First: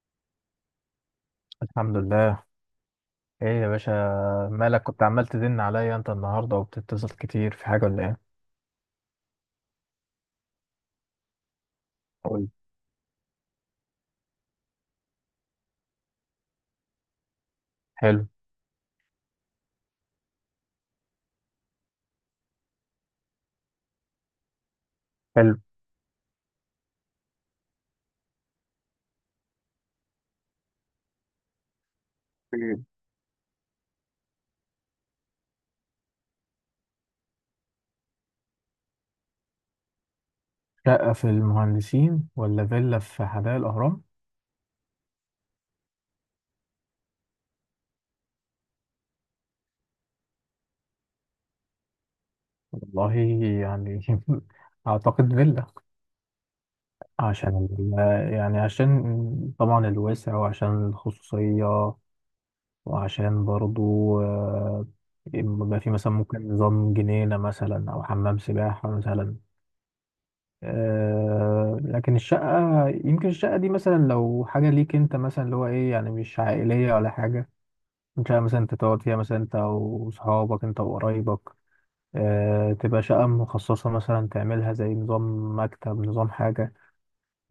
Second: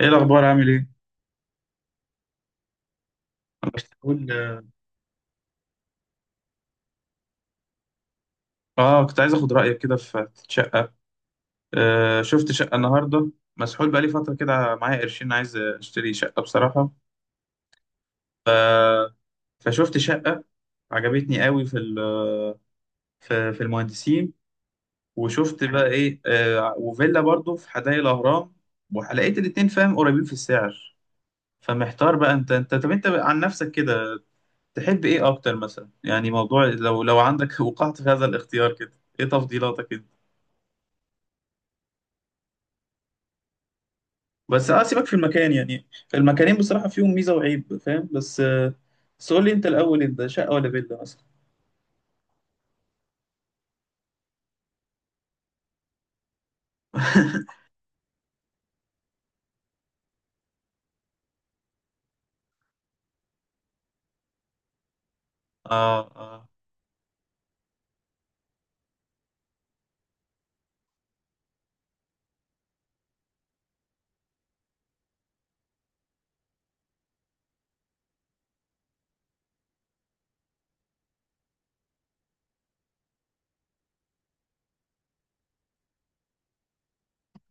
ايه الاخبار؟ عامل ايه؟ الحمد لله. ايه يا انا كنت باشا؟ بقول. مالك كنت عمال تزن عليا انت النهارده وبتتصل كتير في حاجه ولا ايه؟ اه كنت عايز اخد رايك كده في شقه. قول. شفت شقه النهارده. مسحول بقالي فتره كده، معايا قرشين عايز اشتري شقه بصراحه. حلو. فشفت شقه عجبتني قوي في المهندسين، حلو. وشفت بقى ايه وفيلا برضو في حدائق الاهرام. ولقيت الاتنين فاهم قريبين في السعر. فمحتار بقى، انت إيه؟ طب انت عن نفسك كده، تحب ايه اكتر مثلا؟ يعني موضوع لو عندك وقعت في هذا الاختيار كده، ايه تفضيلاتك؟ شقه في المهندسين ولا فيلا في حدائق الاهرام؟ بس سيبك في المكان يعني، المكانين بصراحة فيهم ميزة وعيب فاهم، بس قول لي انت الاول، انت شقة ولا فيلا مثلا؟ والله، يعني اعتقد فيلا عشان يعني عشان طبعا الوسع وعشان الخصوصيه وعشان برضو، آه، يبقى في آه، مثلا آه. ممكن نظام جنينه مثلا او حمام سباحه مثلا. لكن الشقة، يمكن الشقة دي مثلا لو حاجة ليك انت مثلا اللي هو ايه، يعني مش عائلية ولا حاجة، شقة مثلا انت تقعد فيها مثلا انت وصحابك انت وقرايبك، تبقى شقة مخصصة مثلا، تعملها زي نظام مكتب، نظام حاجة.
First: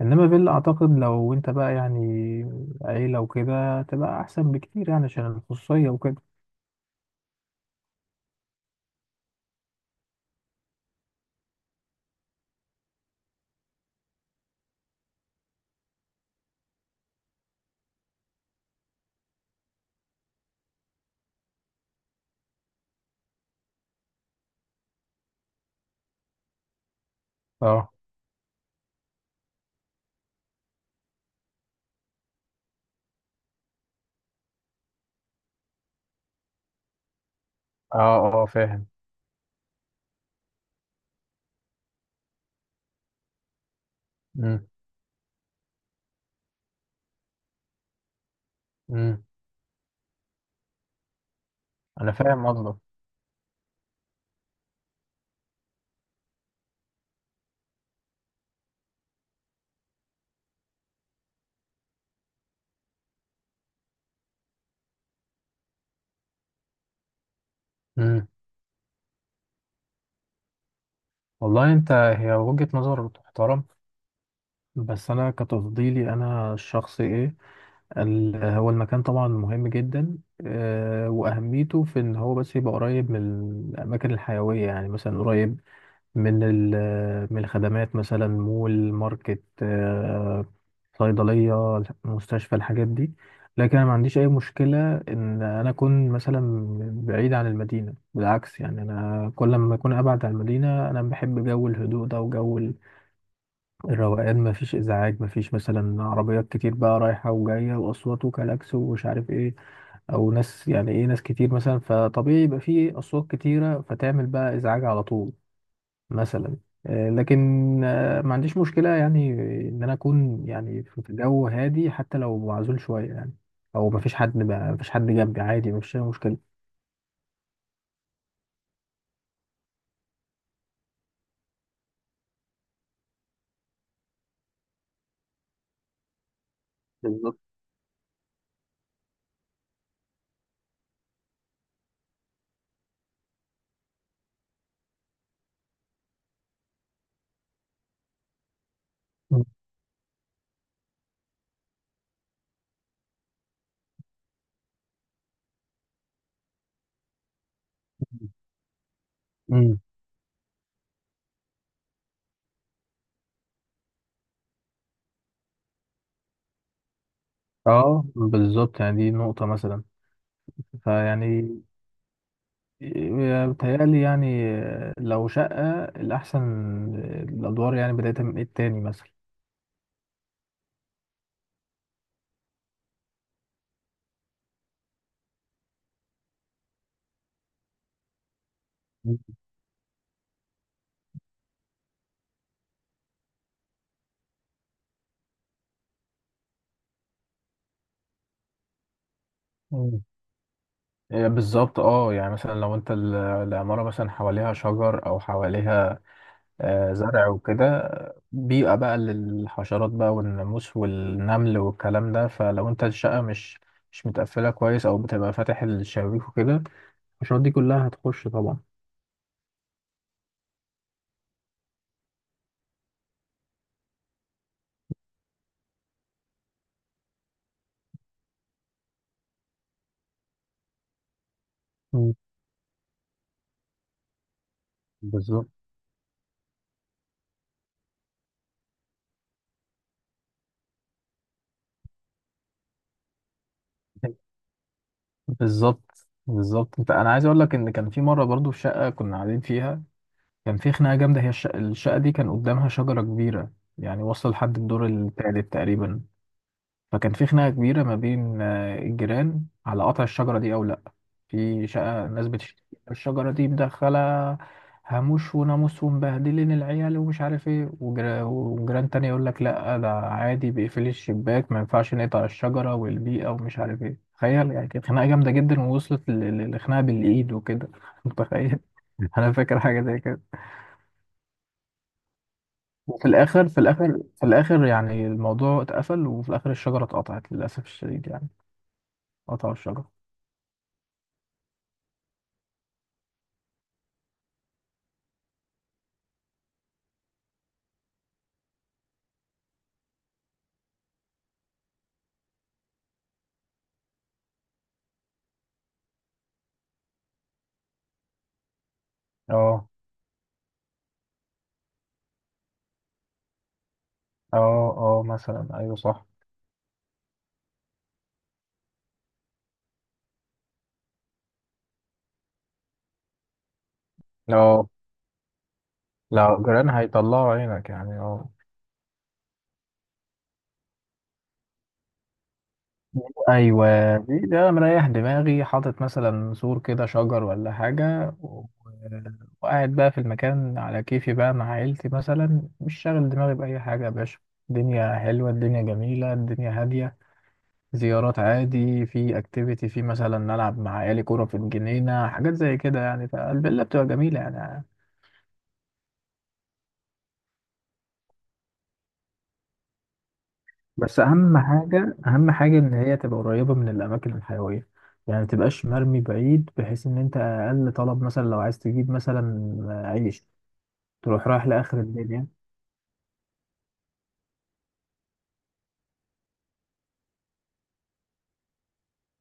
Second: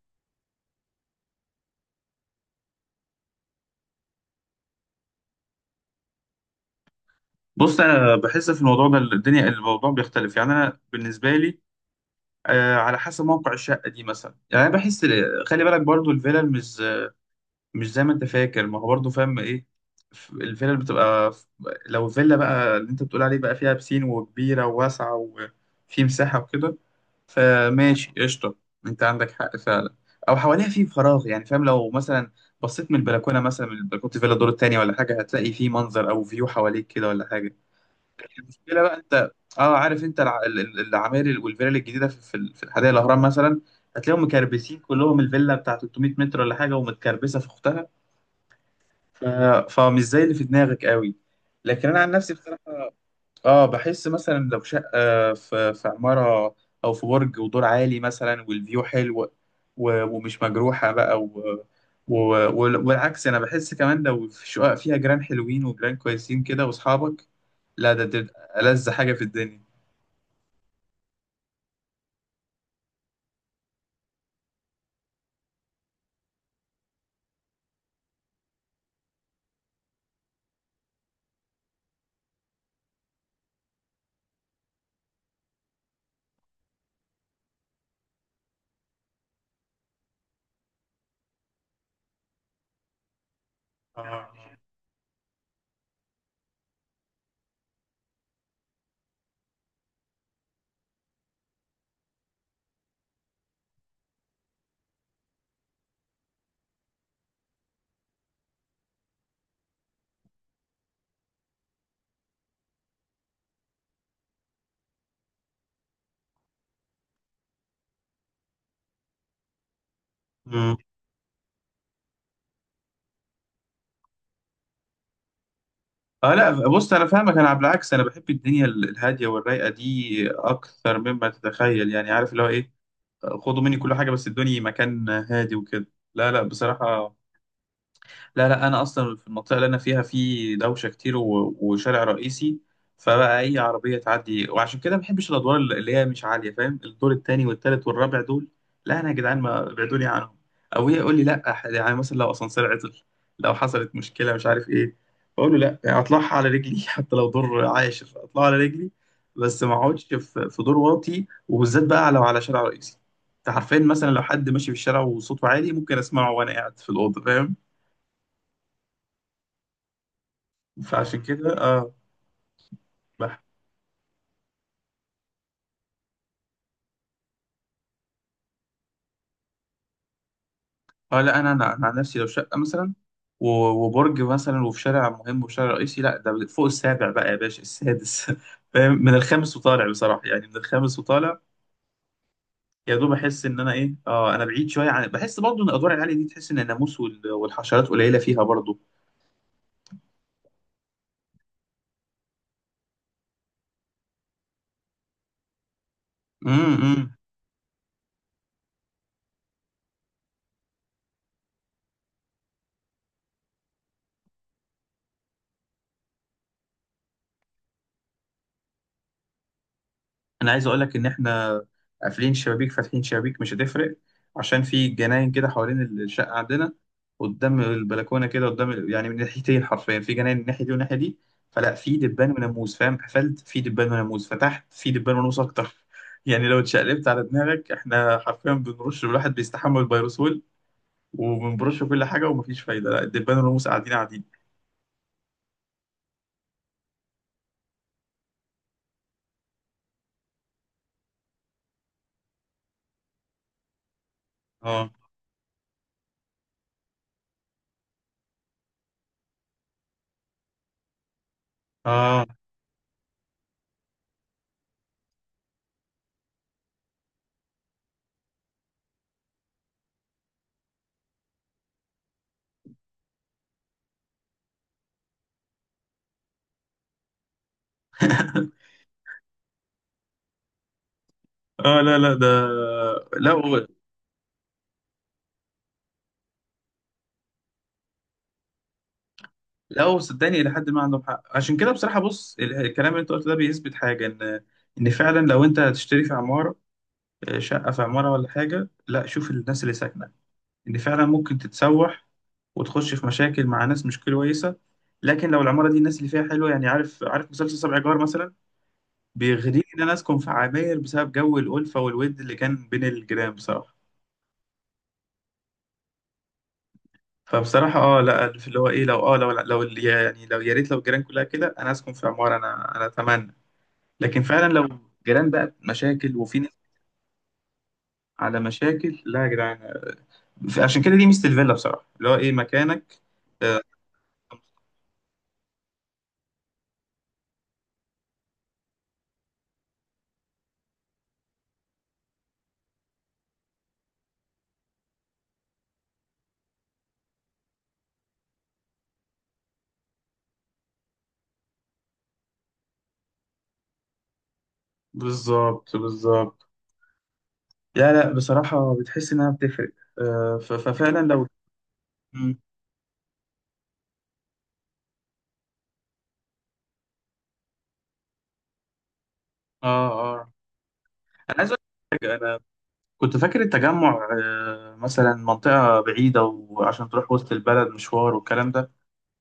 انما فيلا اعتقد لو انت بقى يعني عيلة وكده تبقى احسن بكتير يعني عشان الخصوصية وكده. بص، أنا بحس في الموضوع ده الدنيا الموضوع بيختلف، يعني أنا بالنسبة لي، على حسب موقع الشقة دي مثلا. يعني أنا بحس، خلي بالك برضو الفيلا مش زي ما انت فاكر، ما هو برضه فاهم ايه. الفيلا اللي بتبقى لو الفيلا بقى اللي انت بتقول عليه بقى فيها بسين وكبيرة وواسعة وفي مساحة وكده، اه. فماشي قشطة، انت عندك حق فعلا. او حواليها في فراغ، يعني فاهم لو مثلا بصيت من البلكونة مثلا، من البلكونة فيلا الدور التاني ولا حاجة هتلاقي في منظر او فيو حواليك كده ولا حاجة. اه. اه المشكلة فاهم. بقى انت، اه عارف انت العماير والفلل الجديدة في الحدائق الاهرام مثلا هتلاقيهم مم. مكربسين كلهم، الفيلا بتاع 300 متر ولا حاجة ومتكربسة في اختها. مم. ف... فمش زي اللي في دماغك قوي. لكن انا عن انا نفسي فاهم بصراحه قصدك. اه بحس مثلا لو شقه في عماره، او في برج ودور عالي مثلا والفيو حلو ومش مجروحه بقى و... والعكس، انا بحس كمان لو في شقق فيها جيران حلوين وجيران كويسين كده واصحابك، لا ده مم. تبقى ألذ حاجه في الدنيا. والله انت، هي وجهة نظر تحترم. بس انا كتفضيلي انا الشخصي ايه، هو المكان طبعا مهم جدا، واهميته في ان هو بس يبقى قريب من الاماكن الحيويه، يعني مثلا قريب من من الخدمات، مثلا مول، ماركت، صيدليه، مستشفى، الحاجات دي. لكن انا ما عنديش اي اه. مشكله ان انا اكون مثلا بعيد عن المدينه، بالعكس، يعني انا كل ما اكون ابعد عن المدينه انا بحب جو الهدوء ده وجو الروقان، مفيش ازعاج، مفيش مثلا عربيات كتير بقى رايحه وجايه واصوات وكلاكس ومش عارف ايه، او ناس، يعني ايه، ناس كتير مثلا فطبيعي يبقى فيه اصوات كتيره فتعمل بقى ازعاج على طول مثلا. لكن ما عنديش مشكله يعني ان انا اكون مم. يعني في جو هادي حتى لو معزول شويه يعني، او مفيش حد بقى، مفيش حد جنبي، عادي، مفيش أي آه، مشكله. لا بص انا فاهمك، انا على العكس انا بحب الدنيا الهاديه والرايقه دي اكثر مما تتخيل، يعني عارف اللي هو ايه، خدوا مني كل حاجة بس ادوني مكان هادي وكده. لا، لا بصراحة. بالظبط. لا، لا انا اصلا في المنطقه اللي انا فيها في دوشه كتير وشارع رئيسي، فبقى اي عربيه تعدي، وعشان كده ما بحبش الادوار اللي هي مش عاليه فاهم، الدور التاني والتالت والرابع دول، لا انا يا جدعان ما ابعدوني عنهم. او هي يقول لي لا يعني مثلا لو اسانسير عطل، لو حصلت مشكله مش عارف ايه، بقول له لا، يعني اطلعها على رجلي حتى لو دور عاشر اطلعها على رجلي، بس ما مم. اقعدش في في دور واطي، وبالذات بقى لو على شارع رئيسي. انت عارفين مثلا لو حد ماشي في الشارع وصوته عالي، ممكن اسمعه وانا قاعد في الاوضه فاهم. اه بالظبط، يعني دي نقطه مثلا، فعشان كده فيعني اه بح... بتهيألي يعني لو شقة، الأحسن الأدوار يعني بداية من التاني مثلا. اه لا انا انا أنا عن نفسي لو شقه مثلا و- وبرج مثلا وفي شارع مهم وشارع رئيسي، لا ده فوق السابع بقى يا باشا، السادس فاهم من الخامس وطالع بصراحه، يعني من الخامس وطالع يا دوب. احس ان انا ايه انا بعيد شويه عن، بحس برضه ان الادوار العاليه دي، تحس ان الناموس والحشرات قليله فيها برضه. مم. إيه بالظبط. اه يعني مثلا لو انت العمارة مثلا حواليها شجر او حواليها إمم، إمم. زرع وكده، بيئة بقى للحشرات بقى والناموس والنمل والكلام ده، فلو انت الشقة مش متقفلة كويس او بتبقى فاتح الشبابيك وكده، الحشرات دي كلها هتخش طبعا. انا عايز اقول لك ان احنا قافلين شبابيك فاتحين شبابيك مش هتفرق، عشان في جناين كده حوالين الشقه عندنا، قدام البلكونه كده، يعني من ناحيتين حرفيا في جناين، من الناحيه دي والناحيه دي، فلا في مم. دبان وناموس فاهم، قفلت في دبان وناموس، فتحت في دبان وناموس بالظبط. اكتر يعني لو اتشقلبت على دماغك احنا حرفيا بنرش، الواحد بيستحمل الفيروسول وبنبرش كل حاجه ومفيش فايده، لا الدبان والناموس قاعدين قاعدين. بالظبط، بالظبط، انت انا عايز اقول لك ان كان في مره برضو في شقه كنا قاعدين فيها، كان في خناقه جامده. هي الشقة دي كان قدامها شجره كبيره يعني واصله لحد الدور اه، الثالث تقريبا، فكان في خناقة كبيرة ما بين الجيران على قطع الشجرة دي أو لأ. في شقة اه ناس بتشتكي الشجرة دي مدخلة هاموش وناموس ومبهدلين العيال ومش عارف ايه، وجيران تاني يقول لك لأ، ده عادي، بيقفلي الشباك، ما ينفعش نقطع الشجرة والبيئة ومش عارف ايه. تخيل يعني، كانت خناقة جامدة جدا ووصلت لخناقة بالإيد وكده متخيل. أنا فاكر حاجة زي كده. اه لا، لا ده. وفي لا، الآخر، في الآخر يعني الموضوع اتقفل، وفي الآخر الشجرة اتقطعت للأسف الشديد يعني، قطعوا لا الشجرة. هو صدقني الى حد ما عندهم حق. عشان كده بصراحه بص الكلام اللي انت قلته ده بيثبت حاجه، ان فعلا لو انت هتشتري في عماره، آه، شقه في عماره ولا حاجه، لا شوف الناس اللي ساكنه، ان فعلا ممكن تتسوح وتخش في مشاكل مع ناس مش كويسه. لكن لو العماره دي الناس اللي فيها حلوه، يعني عارف عارف مسلسل سبع جار مثلا، بيغريني اه. ان انا اسكن في عماير بسبب جو الالفه والود اللي كان بين الجيران بصراحه. اه. اه مثلا، ايوه صح. فبصراحه لا، في اللي هو ايه، لو يعني لو، يا ريت لو الجيران كلها كده، انا اسكن في عماره، انا اتمنى. لكن فعلا لو اه جيران بقى مشاكل لا وفي ناس جيران هيطلعوا عينك يعني، اه على مشاكل، لا يا جدعان. عشان كده دي ميزة الفيلا بصراحة اللي هو ايه، مكانك. آه، ايوه، دي ده أنا مريح دماغي، حاطط مثلا سور كده، شجر ولا حاجه، وقاعد بقى في المكان على كيفي بقى مع عيلتي مثلا، مش شاغل دماغي باي حاجه يا باشا، الدنيا حلوه، الدنيا جميله، الدنيا هاديه، زيارات عادي، في اكتيفيتي، في مثلا نلعب مع عيالي كوره في الجنينه، حاجات زي كده يعني، فالفيلا بتبقى جميله يعني. بالظبط، بالظبط. لا، لا بصراحة بتحس إنها بتفرق. ففعلا بس لو. اهم حاجه، اهم مم. حاجه ان هي تبقى قريبه من الاماكن الحيويه، يعني ما تبقاش مرمي بعيد، بحيث ان انت اقل طلب مثلا لو عايز تجيب مثلا اه، عيش اه. تروح أنا رايح عايز أقول لاخر لك حاجة، الدنيا. أنا كنت فاكر التجمع آه، مثلا منطقة بعيدة وعشان تروح وسط البلد مشوار والكلام ده.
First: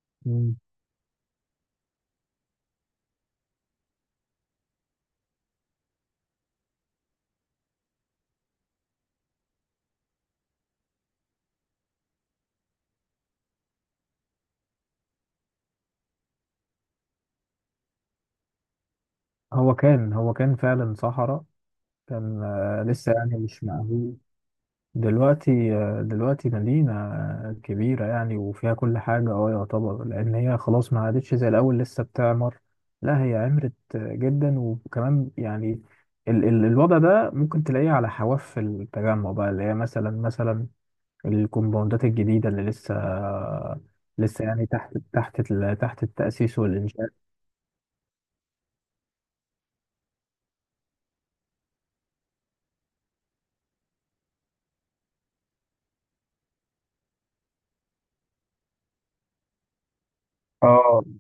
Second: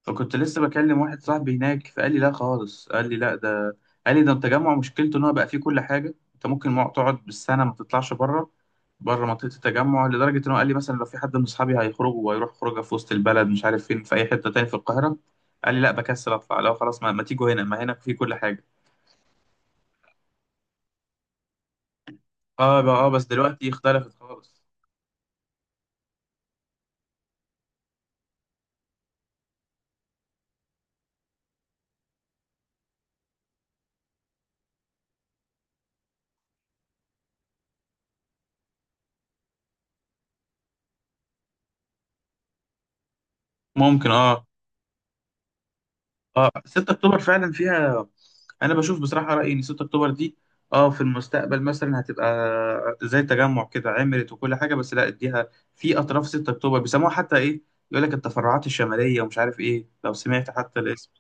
فكنت مم. لسه بكلم واحد صاحبي هناك فقال لي لا خالص، قال لي لا ده، قال لي ده التجمع مشكلته ان هو بقى فيه كل حاجه، انت ممكن تقعد بالسنه ما تطلعش بره، بره منطقه التجمع، لدرجه ان هو قال لي مثلا لو في حد من اصحابي هيخرجوا وهيروح خروجه في وسط البلد مش عارف فين، في اي حته تاني في القاهره، قال لي لا بكسل اطلع، لو خلاص ما تيجوا هنا ما هناك فيه كل حاجه. هو كان فعلا صحراء، كان اه بقى لسه بس يعني مش دلوقتي اختلفت مأهول. خالص. دلوقتي، دلوقتي مدينة كبيرة يعني وفيها كل حاجة، اه يعتبر، لأن هي خلاص ما عادتش زي الأول، لسه بتعمر. لا هي عمرت جدا، وكمان يعني ال ال الوضع ده ممكن تلاقيه على حواف التجمع بقى، اللي هي مثلا، مثلا الكومباوندات الجديدة اللي لسه ممكن. اه لسه يعني تحت اه التأسيس 6 والإنشاء. اكتوبر فعلا فيها، انا بشوف بصراحه رايي ان 6 اكتوبر دي اه في المستقبل مثلا هتبقى زي تجمع كده، عملت وكل حاجه، بس لا اديها. في اطراف 6 اكتوبر بيسموها حتى ايه، يقول لك التفرعات الشماليه ومش عارف ايه لو سمعت حتى اه. الاسم.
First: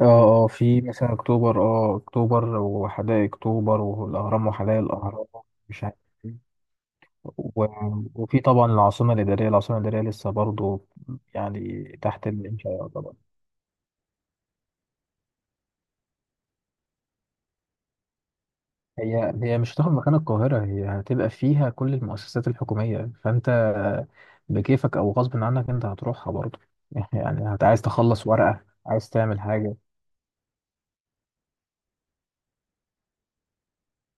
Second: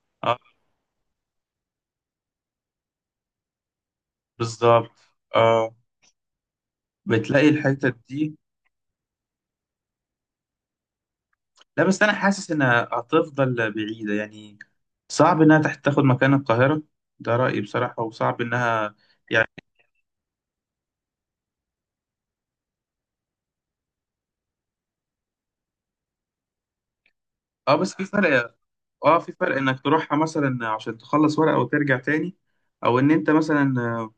اه. اه، اه في مثلا أكتوبر، اه أكتوبر وحدائق أكتوبر والأهرام وحدائق بالظبط. الأهرام، اه، مش عارف. بتلاقي و- الحته دي. وفي طبعا العاصمة الإدارية. العاصمة الإدارية لسه برضو يعني لا بس انا تحت حاسس الإنشاء انها طبعا. هتفضل بعيده يعني، صعب انها تاخد مكان القاهره، ده رايي بصراحه، وصعب انها هي يعني. هي مش هتاخد مكان القاهرة، هي هتبقى فيها كل المؤسسات الحكومية، فأنت بكيفك أو غصب عنك أنت هتروحها برضو يعني اه عايز بس في تخلص فرق، ورقة، عايز اه في تعمل فرق حاجة. انك تروحها مثلا عشان تخلص ورقة وترجع تاني، او ان انت مثلا آه،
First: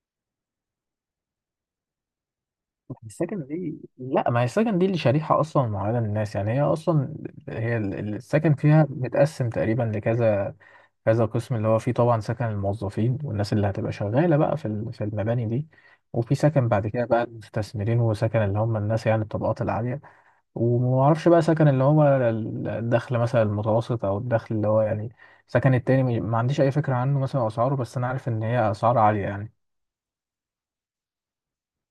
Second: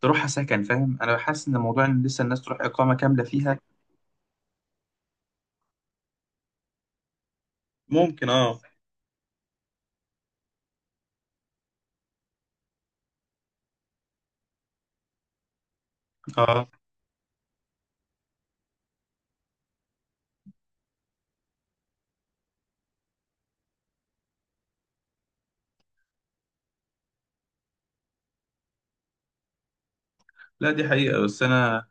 تروحها سكن فاهم. انا بحس ان موضوع ان لسه الناس تروح اقامة كاملة السكن فيها. دي، لا، ما هي السكن دي اللي شريحة أصلا معينة للناس، يعني هي أصلا هي ممكن. السكن اه فيها متقسم تقريبا لكذا، كذا قسم، اللي هو فيه طبعا سكن الموظفين والناس اللي هتبقى شغالة بقى في في المباني دي، وفي اه سكن بعد كده بقى المستثمرين، وسكن اللي هم الناس يعني الطبقات العالية، ومعرفش بقى سكن اللي هو الدخل مثلا المتوسط أو الدخل اللي هو يعني سكن التاني، ما عنديش أي فكرة عنه مثلا أسعاره، بس أنا عارف إن هي أسعار عالية يعني. لا دي حقيقة. بس انا،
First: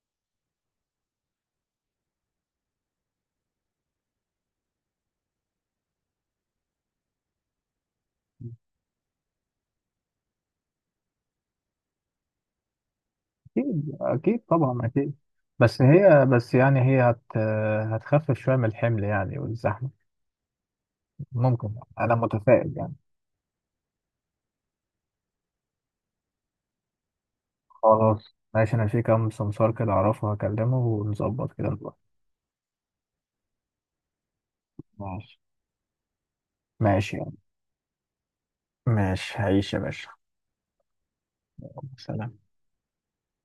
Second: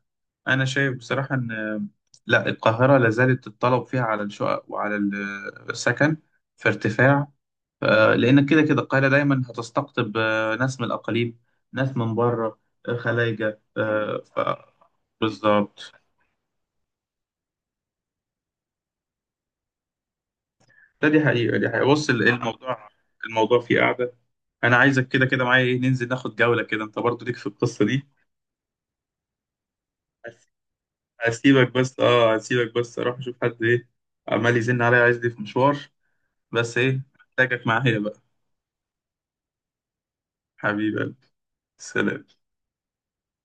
انا شايف بصراحة ان آه، لا القاهرة لازالت الطلب فيها على الشقق آه، السكن في ارتفاع. آه، لان كده كده القاهرة دايما هتستقطب آه، ناس من الاقاليم، ناس من بره، آه، خلايجة أكيد، آه، أكيد ف. طبعا، أكيد. بالظبط. بس يعني هي هت هتخفف شوية من الحمل يعني والزحمة، لا دي حقيقة، دي ممكن، حقيقة، بص أنا متفائل الموضوع، يعني. الموضوع فيه قاعدة. أنا عايزك كده كده معايا إيه، ننزل ناخد جولة كده، أنت برضو ليك في القصة دي. خلاص ماشي، انا في كام سمسار كده اعرفه، هس- هكلمه ونظبط كده هسيبك نروح. بس، هسيبك بس أروح أشوف حد إيه، عمال يزن عليا عايز دي، ماشي. في مشوار، بس إيه ماشي يعني، محتاجك معايا بقى. ماشي، هعيش يا باشا. حبيبي، خلاص، سلام. سلام.